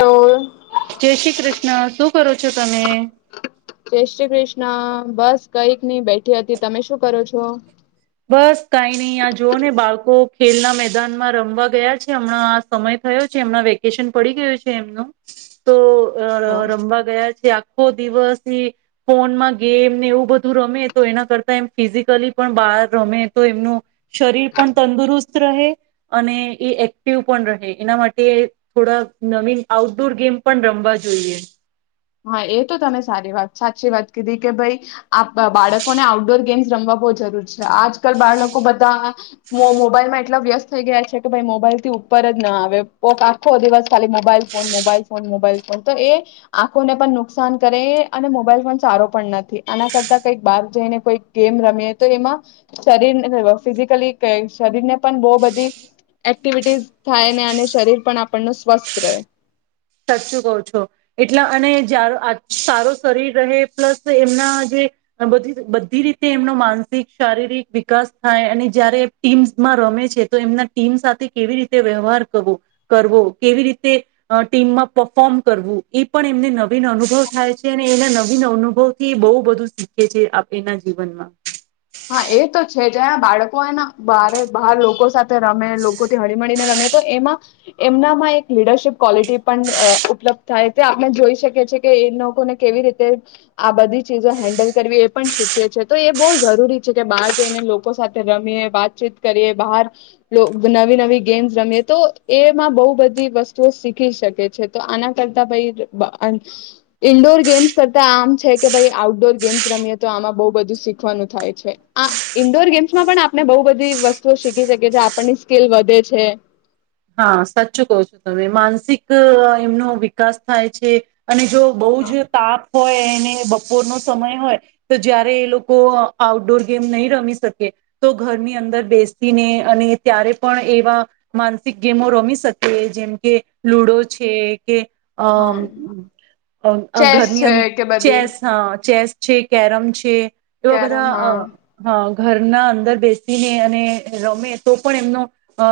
તો જય શ્રી કૃષ્ણ શું કરો છો તમે? જય શ્રી કૃષ્ણ બસ કઈક નઈ બેઠી હતી તમે શું કરો છો? બસ કઈ નહી આ જોઓ ને બાળકો ખેલના મેદાનમાં છે, હમણાં સમય થયો છે હમણાં વેકેશન પડી ગયું છે એમનું, તો અ હા રમવા ગયા છે. આખો દિવસ ફોનમાં ગેમ ને એવું બધું રમે તો એના કરતા એમ ફિઝિકલી પણ બહાર રમે તો એમનું, શરીર પણ તંદુરસ્ત રહે અને એ એક્ટિવ પણ રહે એના માટે થોડા નવીન આઉટડોર ગેમ પણ રમવા જોઈએ. હા એ તો તમે સારી વાત સાચી વાત કીધી કે ભાઈ, બાળકોને આઉટડોર ગેમ્સ રમવા બહ જરૂર છે આજકાલ બાળકો બધા, મોબાઈલમાં એટલા વ્યસ્ત થઈ ગયા છે કે ભાઈ મોબાઈલ થી ઉપર જ ના આવે પો આખો દિવસ ખાલી mobile phone mobile phone mobile phone તો એ. લોકોને પણ નુકસાન કરે અને મોબાઈલ પણ સારો પણ નથી આના કરતા કંઈક બહાર જઈને કોઈ ગેમ રમીએ તો એમાં, શરીરને ફિઝિકલી શરીરને પણ બહ બધી, એક્ટિવિટીસ થાય ને અને શરીર પણ આપણ ન સ્વસ્થ રહે. સાચું કહ છો, એટલા અને જાર આ સારો શરીર રહે પ્લસ એમના જે, બધ બધી રીતે એમનો માનસિક શારીરિક વિકાસ થાય અને જયારે ટીમમાં રમે છે તો એમના ટીમ સાથે કેવી રીતે વ્યવહાર કરવો, કરવો કેવી રીતે ટીમમાં પફોર્મ કરવું એ પણ એમને નવીન અનુભવ થાય છે અને એના નવીન અનુભવ થી એ બહુ બધું શીખે છે એના જીવનમાં. હા એ તો છે જં બાળકો બારે બહાર લોકો સાથે રમે લોકોથી હળીમીને રમે તો એમાં, એમનામાં એક લીડરશીપ ક્વોલિટી પણ ઉપલબ્ધ થાય તે આપણે જોઈ શકીએીએ કે એ લોકોને કેવી રીતે, આ બધી ચીજો હેન્ડલ કરવી એ પણ શીખએ છીએ તો એ બહુ જરૂરી કે બહાર જઈને લોકો સાથે રમીએ વાતચીત કરીએ બહાર, નવી નવી ગેમ્સ રમીએ તો એમાં બહુ બધી વસ્તુઓ શીખી શકે છે તો આના કરતા ભાઈ, ઇન્ડોર ગેમ્સ કરતા આમ છે કે ભાઈ આઉટડોર ગેમ્સ રમીએ તો આમાં બહ બધું શીખવાનું થાય છે. આ ઇન્ડોર ગેમ્સમાં પણ આપણે બહુ બધી વસ્તુઓ શીખી શકીએ આપણની સ્કીલ વધે છે. હા સાચું કહો છો તમે માનસિક એમનો વિકાસ થાય છે. અને જો બહુ જ તાપ હોય બપોર નો સમય હોય તો જયારે એ લોકો આઉટડોર ગેમ નહી રમી શકે તો ઘરની અંદર બેસીને અને ત્યારે પણ એવા મા ગેમો રમી શકીએ જેમ કે લુડો છે કે હા અ ચેસ ઘરની છે અંદ કે બધી ચેસ હ ચેસ છે કેરમ છે એવા કેરમ બધા હા અ હા. ઘરના અંદર બેસીને અને રમે તો પણ એમનો અ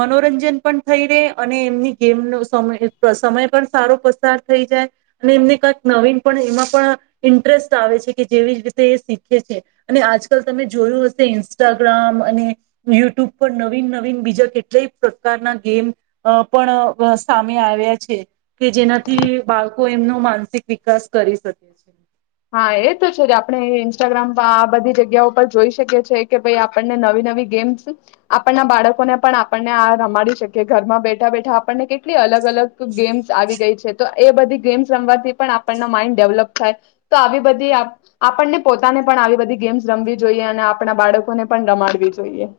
મનોરંજન પણ થઈ રે અને એમની ગેમનો સમય સમય પણ સારો પસાર થઈ જાય અને એમને કંક નવીન પણ એમાં પણ ઇન્ટરેસ્ટ આવે છે કે જેવી જ રીતે એ શીખે છે અને આજકાલ તમે જોયું હશે ઇન્સ્ટાગ્રામ અને યુટ્યુબ પર નવીન નવીન બીજા કેલા કેટલા પ્રકારના ગેમ પણ સામે આવ્યા છે કે જેનાથી બાળકો એમનો માનસિક વિકાસ કરી શકે છે. હા એ તો છે આપણે ઇન્સ્ટાગ્રામ આ બધી જગ્યા પર જોઈ શકીએ છી કે ભાઈ આપણને નવી નવી ગેમ્સ આપણના બાળકોને પણ આપણને આ રમાડી શકીએ ઘરમાં બેઠા [unintelligible] કેટલી અલગ અલગ ગેમ્સ આવી ગઈ છે તો એ બધી ગેમ્સ રમવાથી પણ આપણને માઇન્ડ ડેવલપ થાય. તો આવી બધી આપણને પોતાને પણ આવી બધી ગેમ્સ રમવી જોઈએ અને આપણા બાળકોને પણ રમાડવી જોઈએ.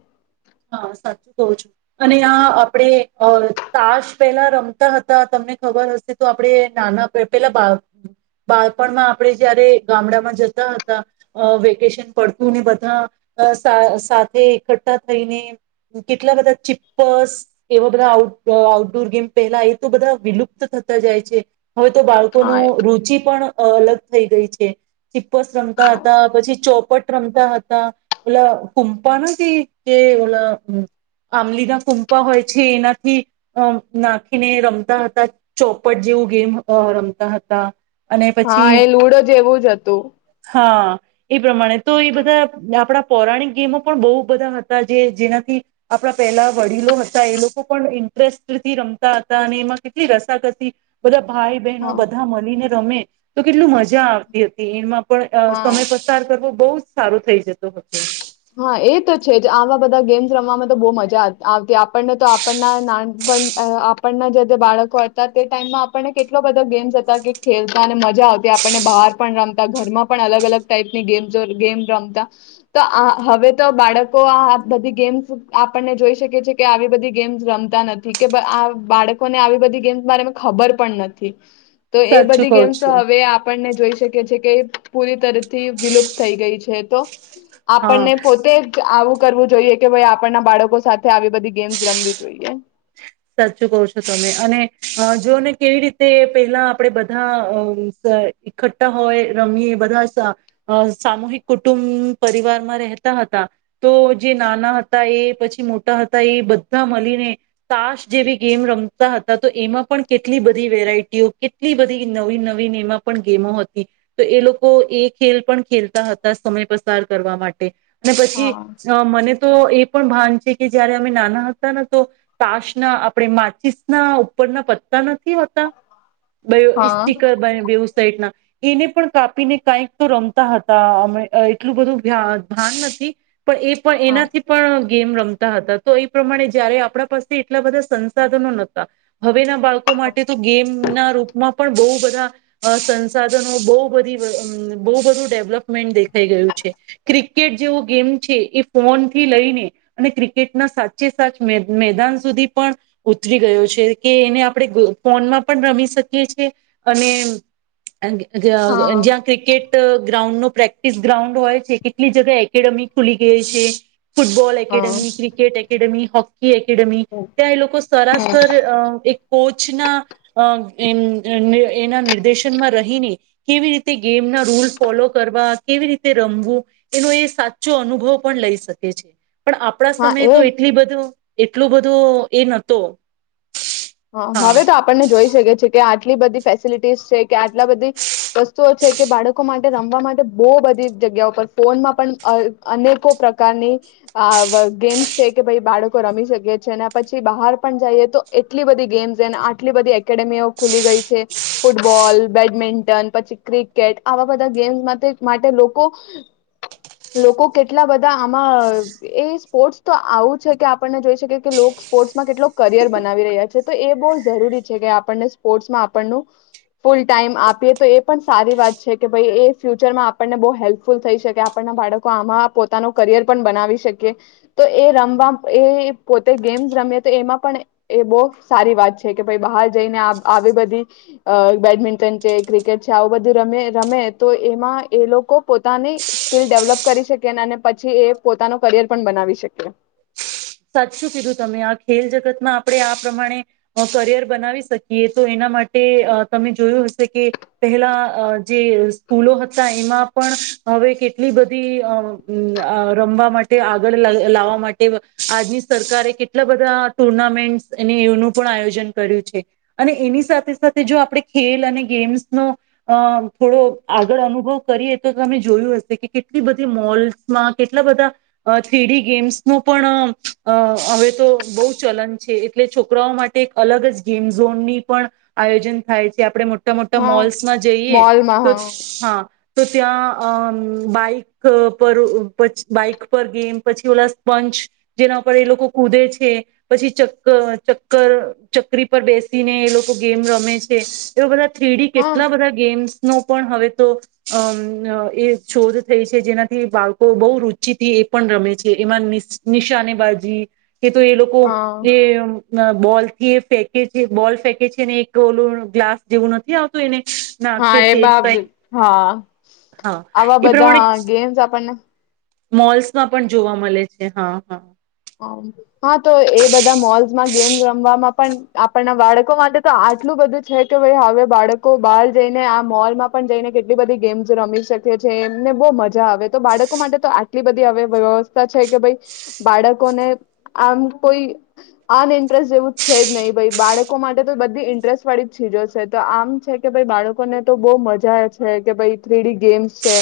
હા સાચું કઉ છું અને આ આપણેે તાશ પેલા રમતા હતા તમને ખબર હશે તો આપડણે નાના પેલા બા બાળપણમાં આપણે જયારે ગામડામાં જતા હતા વેકેશન પડતુંને બધા સાથે એકઠઠા થઈને કેટલા બધા ચીપ્પસ એવા બધા આ આઉટડોર ગેમ પહેલા એ તો બધા વિલુપ્ત થતા જાય છે. હવે તો હા બાળકોનું એ રુચિ પણ અ અલગ થઈ ગઈ છે. ચિપ્પસ રંગતા હા હતા પછી ચોપટ રમતા હતા એટલે હૂમપા કે આંમલીના ફૂમપા હોય છે એનાથી અ નાખીને રમતા હતા ચોપટ જેવું ગેમ રમતા હતા. અને હા પછી એ લુડો જેવું જ હતું. હા એ પ્રમાણે તો એ બધા આપણા પૌરાણિક ગેમો પણ બહુ બધા હતા. જે જેનાથી આપણા પહેલા વડીલો હતા એ લોકો પણ ઇન્ટરેસ્ટથી રમતા હતા અને એમાં કેટલી રસાકસી બધા ભાઈ બહેનો હા બધા મળીને રમે. [inaudible] તો કેટલું મજા આવતી હતી એમાં પણ હા સમય પસાર કરવો. બહુ જ સારું થઈ જતો હતો. હા એ તો છે જ આવા બધા ગેમ્સ રમવામાં તો બહ મજા આવતી. આપણને તો આપણના નાન આપણના જે બાળકો હતા તે ટાઈમમાં આપણને કેટલો બધા ગેમ્સ હતા કે ખેલતા અને મજા આવતી આપણને બહાર પણ રમતા ઘરમાં પણ અલગ અલગ ટાઈપની ગેમ્ ગેમ રમતા. હવે તો બાળકો આ બધી ગેમ્સ આપણને જોઈ શકી છે કે આવી બધી ગેમ્સ રમતા નથી કે આ બાળકોને આવી બધી ગેમ્સ મા ખબર પણ નથી. તો એ સાચું બધી કહું ગેમ્સ છું હવે આપણને જોઈ કે પૂરી તરફથી વિલુપ્ત થઈ ગઈ છે તો આપણને હા પોતે જ આવું કરવું જોઈએ કે ભાઈ આપણના બાળકો સાથે આવી બધી ગેમ્સ રમવી જોઈએ. સાચું કહો છો તમે અને જોને કેવી રીતે પેલા આપણેે બધા ઠ્ઠા હોય રમીએ બધા સામૂહિક કુટુંબ પરિવારમાં રહેતા હતા તો જે નાના હતા એ પછી મોટા હતા એ બધા મળીને તાશ જેવી ગેમ રમતા હતા તો એમાં પણ કેટલી બધી વેરાયટીઓ કેટલી બધી નવી નવી એમાં પણ ગેમો હતી તો એ લોકો એ ખેલ પણ ખેલતા હતા સમય પસાર કરવા માટે અને પછી હા મને તો એ પણ ભાન છે કે જયારે અમે નાના હતા ને તો તાશ ના આપણે માચીસ ના ઉપરના પત્તા નથી. બ હા સ્ટીકર બને બેવું સાઈડ ના એને પણ કાપીને કઈક તો રમતા હતા અમે એટલું બધું ભાન નથી પણ એ પણ હા એનાથી પણ ગેમ રમતા હતા તો એ પ્રમાણે જયારે આપણા પાસે એટલા બધા સંસાધનો નતા હવેના બાળકો માટે તો ગેમ ના રૂપમાં પણ બહુ બધા સંસાધનો બહ બધી બહુ બધું ડેવલપમેન્ટ દેખાઈ ગયું છે ક્રિકેટ જેવો ગેમ છે એ ફોન થી લઈને અને ક્રિકેટના સાચે સાચ મેદાન સુધી પણ ઉતરી ગયો છે કે એને આપણે ફોનમાં પણ રમી શકીએ છે અને [unintelligible] હા જ્યાં ક્રિકેટ ગ્રાઉન્ડ નો પ્રેક્ટિસ ગ્રાઉન્ડ હોય છે કેટલી જગ્યા એકેડેમી ખુલી ગઈ છે ફુટબોલ હા academy cricket academy hockey academy ત્યાં એ લોકો સરાસર અ એક કોચના અ એના નિર્દેશનમાં રહીને કેવી રીતે ગેમના રૂલ ફોલો કરવા કેવી રીતે રમવું એનો એ સાચો અનુભવ પણ લઈ શકે છે પણ આપણા હા સમયે એ તો એટલી બધું એટલું બધું. તો એ નતો હા હવે તો આપણને જોઈ શકે છે કે આ આટલી બધી ફેસિલિટીસ છે કે આટલા બધી વસ્તુઓ છે કે બાળકો માટે રમવા માટે બોહ બધી જગ્યા પર ફોનમાં પણ અનેકો પ્રકારની ગેમ્સ છે કે ભાઈ બાળકો રમી શકે છે અને પછી બહાર પણ જઈએ તો એ આટલી બધ ગેમ્સ અને આટ બધી એ એકેડેમીઓ ખુલી ગઈ છે. ફૂટબોલ બેડમિન્ટન પછી ક્રિકેટ આવા બધા ગેમ્સ માટે માટે લોકો લોકો કેટલા બધા આમાં એ સ્પોર્ટ્સ તો આવું છે કે આપણને જોઈ શકીએ કે સ્પોર્ટ્સમાં કેટલો કરિયર બનાવી રહ્યા છે. એ બ જરૂરી છે કે આપણને સ્પોર્ટ્સમાં આપણ ફૂલ ટાઈમ આપીએ તો એ પણ સારી વાત છે કે ભાઈ એ ફ્યુચરમાં આપણને બહુ હેલ્પફુલ થઈ શકે આપણના બાળકો આમાં પોતાનો કરિયર પણ બનાવી શકીએ તો એ રમવા એ પોતે ગેમ્સ રમીએ તો એમાં પણ એ બહ સારી વાત છે કે ભાઈ બહાર જઈને આવી બધી બેડમિન્ટન છે ક્રિકેટ છે આવું બધું ર રમે તો એમાં એ લોકો પોતાની સ્કીલ ડેવલપ કરી શકે અને પછી એ પોતાનો કરિયર પણ બનાવી શકે. સાચું કીધું તમે આ ખેલ જગતમાં આપણે આ પ્રમાણે કરિયર બનાવી શકીએ તો એના માટે તમે જોયું હશે કે પહેલા જે સ્કૂલો હતા એમાં પણ હવે કેટલી બધી અ રમવા માટે આગળ લાવવા માટે આજની સરકારે કેટલા બધા ટુર્નામેન્ટ્સ એ એનું પણ આયોજન કર્યું છે અને એની સાથે સાથે જો આપણે ખેલ અને ગેમ્સનો અ થોડો આગળ અનુભવ કરીએ તો તમે જોયું હશે કે કેટલી બધી મોલ્સમાં કેટલા બધા થ્રીડી ગેમ્સનો પણ અ હવે તો બહુ ચલન છે એટલે છોકરાઓ માટે એક અલગ જ ગેમ ઝોનની પણ આયોજન થાય છે આપણે મોટ મોટા મોટા હા મોલ્સમાં જઈએ તો હા. તો ત્યાં અ બાઈક પર બાઈક પર ગેમ પછી ઓલા સ્પંચ જેના ઉપર એ લોકો કૂદે છે પછી ચક્કર ચક્કર ચકરી પર બેસીને એ લોકો ગેમ રમે છે એવા બધા થ્રીડી હા કેટલા બધા ગેમ્સ નો પણ હવે તો અ એ શોધ થઈ છે જેનાથી બાળકો બહુ રુચિથી એ પણ રમે છે એમાં શાને બાજી કે તો એ લોકો હા એ બોલ થી એ ફેકે છે બોલ ફેંકે છેને એક ઓલું ગ્લાસ જેવું નથી આવતો એને નાખે હા એ છે બા એને કઈક હા હા આવા એ બધા પ્રમાણે ગેમ્સ આપણને મોલ્સમાં પણ જોવા મળે છે હા હા. હા તો એ બધા મોલ્સમાં ગેમ્સ રમવામાં પણ આપણના બાળકો માટે તો આટલું બધું છે કે ભાઈ હવે બાળકો બહાર જઈને આ મોલમાં પણ જઈને કેટલી બધી ગેમ્સ રમી શકે છે એમને બહ મજા આવે તો બાળકો માટે તો આટલી બધી હવે વ્યવસ્થા છે કે ભાઈ બાળક આમ કોઈ અન ઇન્ટરેસ્ટ જેવું છે જ નહીિ ભ બાળકો માટે તો બધી ઇન્ટરેસ્ટ વાળી ચીજો છે તો આમ છે કે ભ બાળકોને તો બહ મજા છે કે ભાઈ થ્રીડી ગેમ્સ છે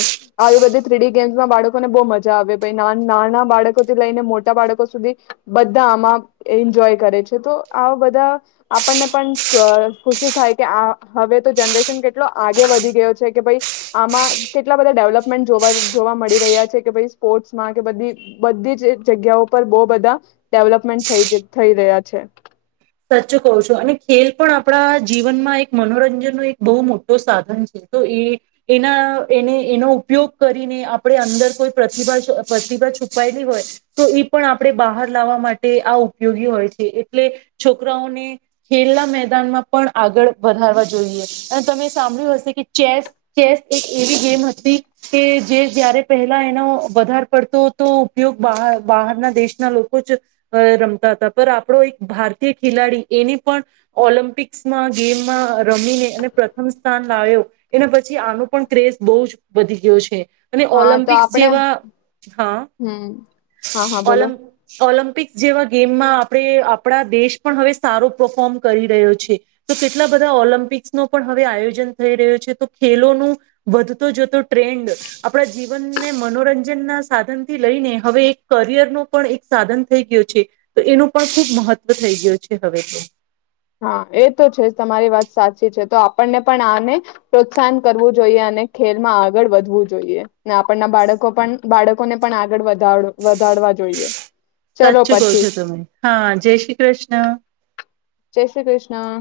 આવી બધી થ્રી ડી ગેમ્સમાં બાળકોને બહ મજા આવે નાના બાળકો થી લઈને મો બાળકો સુધી બધા, આમાં એન્જોય કરે છે તો આ બધા, આપણને પણ ખુશી થાય કે આ હવે તો જનરેશન કેટલો આગે વધી ગયો છે કે ભાઈ, આમાં કેટલા બધા ડેવલપમેન્ટ જોવા જોવા મળી રહ્યા છે કે ભાઈ સ્પોર્ટ્સમાં કે બધી બધી જ જગ્યાઓ પર બહ બધા, ડેવલપમેન્ટ થ થઈ રહ્યા છે. સચ્ચ કહો છો અને ખેલ પણ આપણા જીવનમાં એક મનોરંજનનો એક બહુ મોટો સાધન છે, તો એ એના એને એનો ઉપયોગ કરીને આપણે અંદર કોઈ પ્રતિભા પ્રતિભા છુપાયેલી હોય, તો એ પણ આપણે બહાર લાવવા માટે આ ઉપયોગી હોય છે, એટલે છોકરાઓને ખેલના મેદાનમાં પણ આગળ વધારવા જોઈએ, અને તમે સાંભળ્યું હશે કે ચેસ ચેસ એક એવી ગેમ હતી કે જે જયારે પહેલા એનો વધાર પડતો તો ઉપયોગ બહારના દેશના લોકો જ, રમતા હતા પર આપણો એક ભારતી ભારતીય ખેલાડી એને પણ, ઓલમ્પિક્સમાં ગેમમાં રમીને એ પ્રથમ સ્થાન લાવ્યો, એના પછી આનો પણ ક્રેઝ બહુ જ વધી ગયો છે. અને હા તો ઓલમ્પિક્સ આપણે જેવા હા, હમ હા હા બોલો ઓલમ્ ઓલમ્પિક્સ જેવા ગેમમાં આપડે આપણા દેશ પણ હવે સારો પરફોર્મ કરી રહ્યો છે, તો કેટલા બધા ઓલમ્પિક્સ નો પણ હવે આયોજન થઈ રહ્યો છે તો ખેલોનું, વધતો જતો ટ્રેન્ડ, આપણા જીવનને મનોરંજન ના સાધન થી લઈને હવે એક કરિયર નો પણ એક સાધન થઈ ગયો છે, તો એનું પણ ખૂબ મહત્ત્વ થઈ ગયો છે હવે તો. હા એ તો છે જ તમારી વાત સાચી છે તો આપણને પણ આને, પ્રોત્સાહન કરવું જોઈએ અને ખેલમાં આગળ વધવું જોઈએ. ના આપણ ના બાળકો પણ બાળકોને પણ આગળ વધ વધારવા જોઈએ. ચલો સાચું કહો પછી છો તમે હા જય શ્રી કૃષ્ણ. જય શ્રી કૃષ્ણ.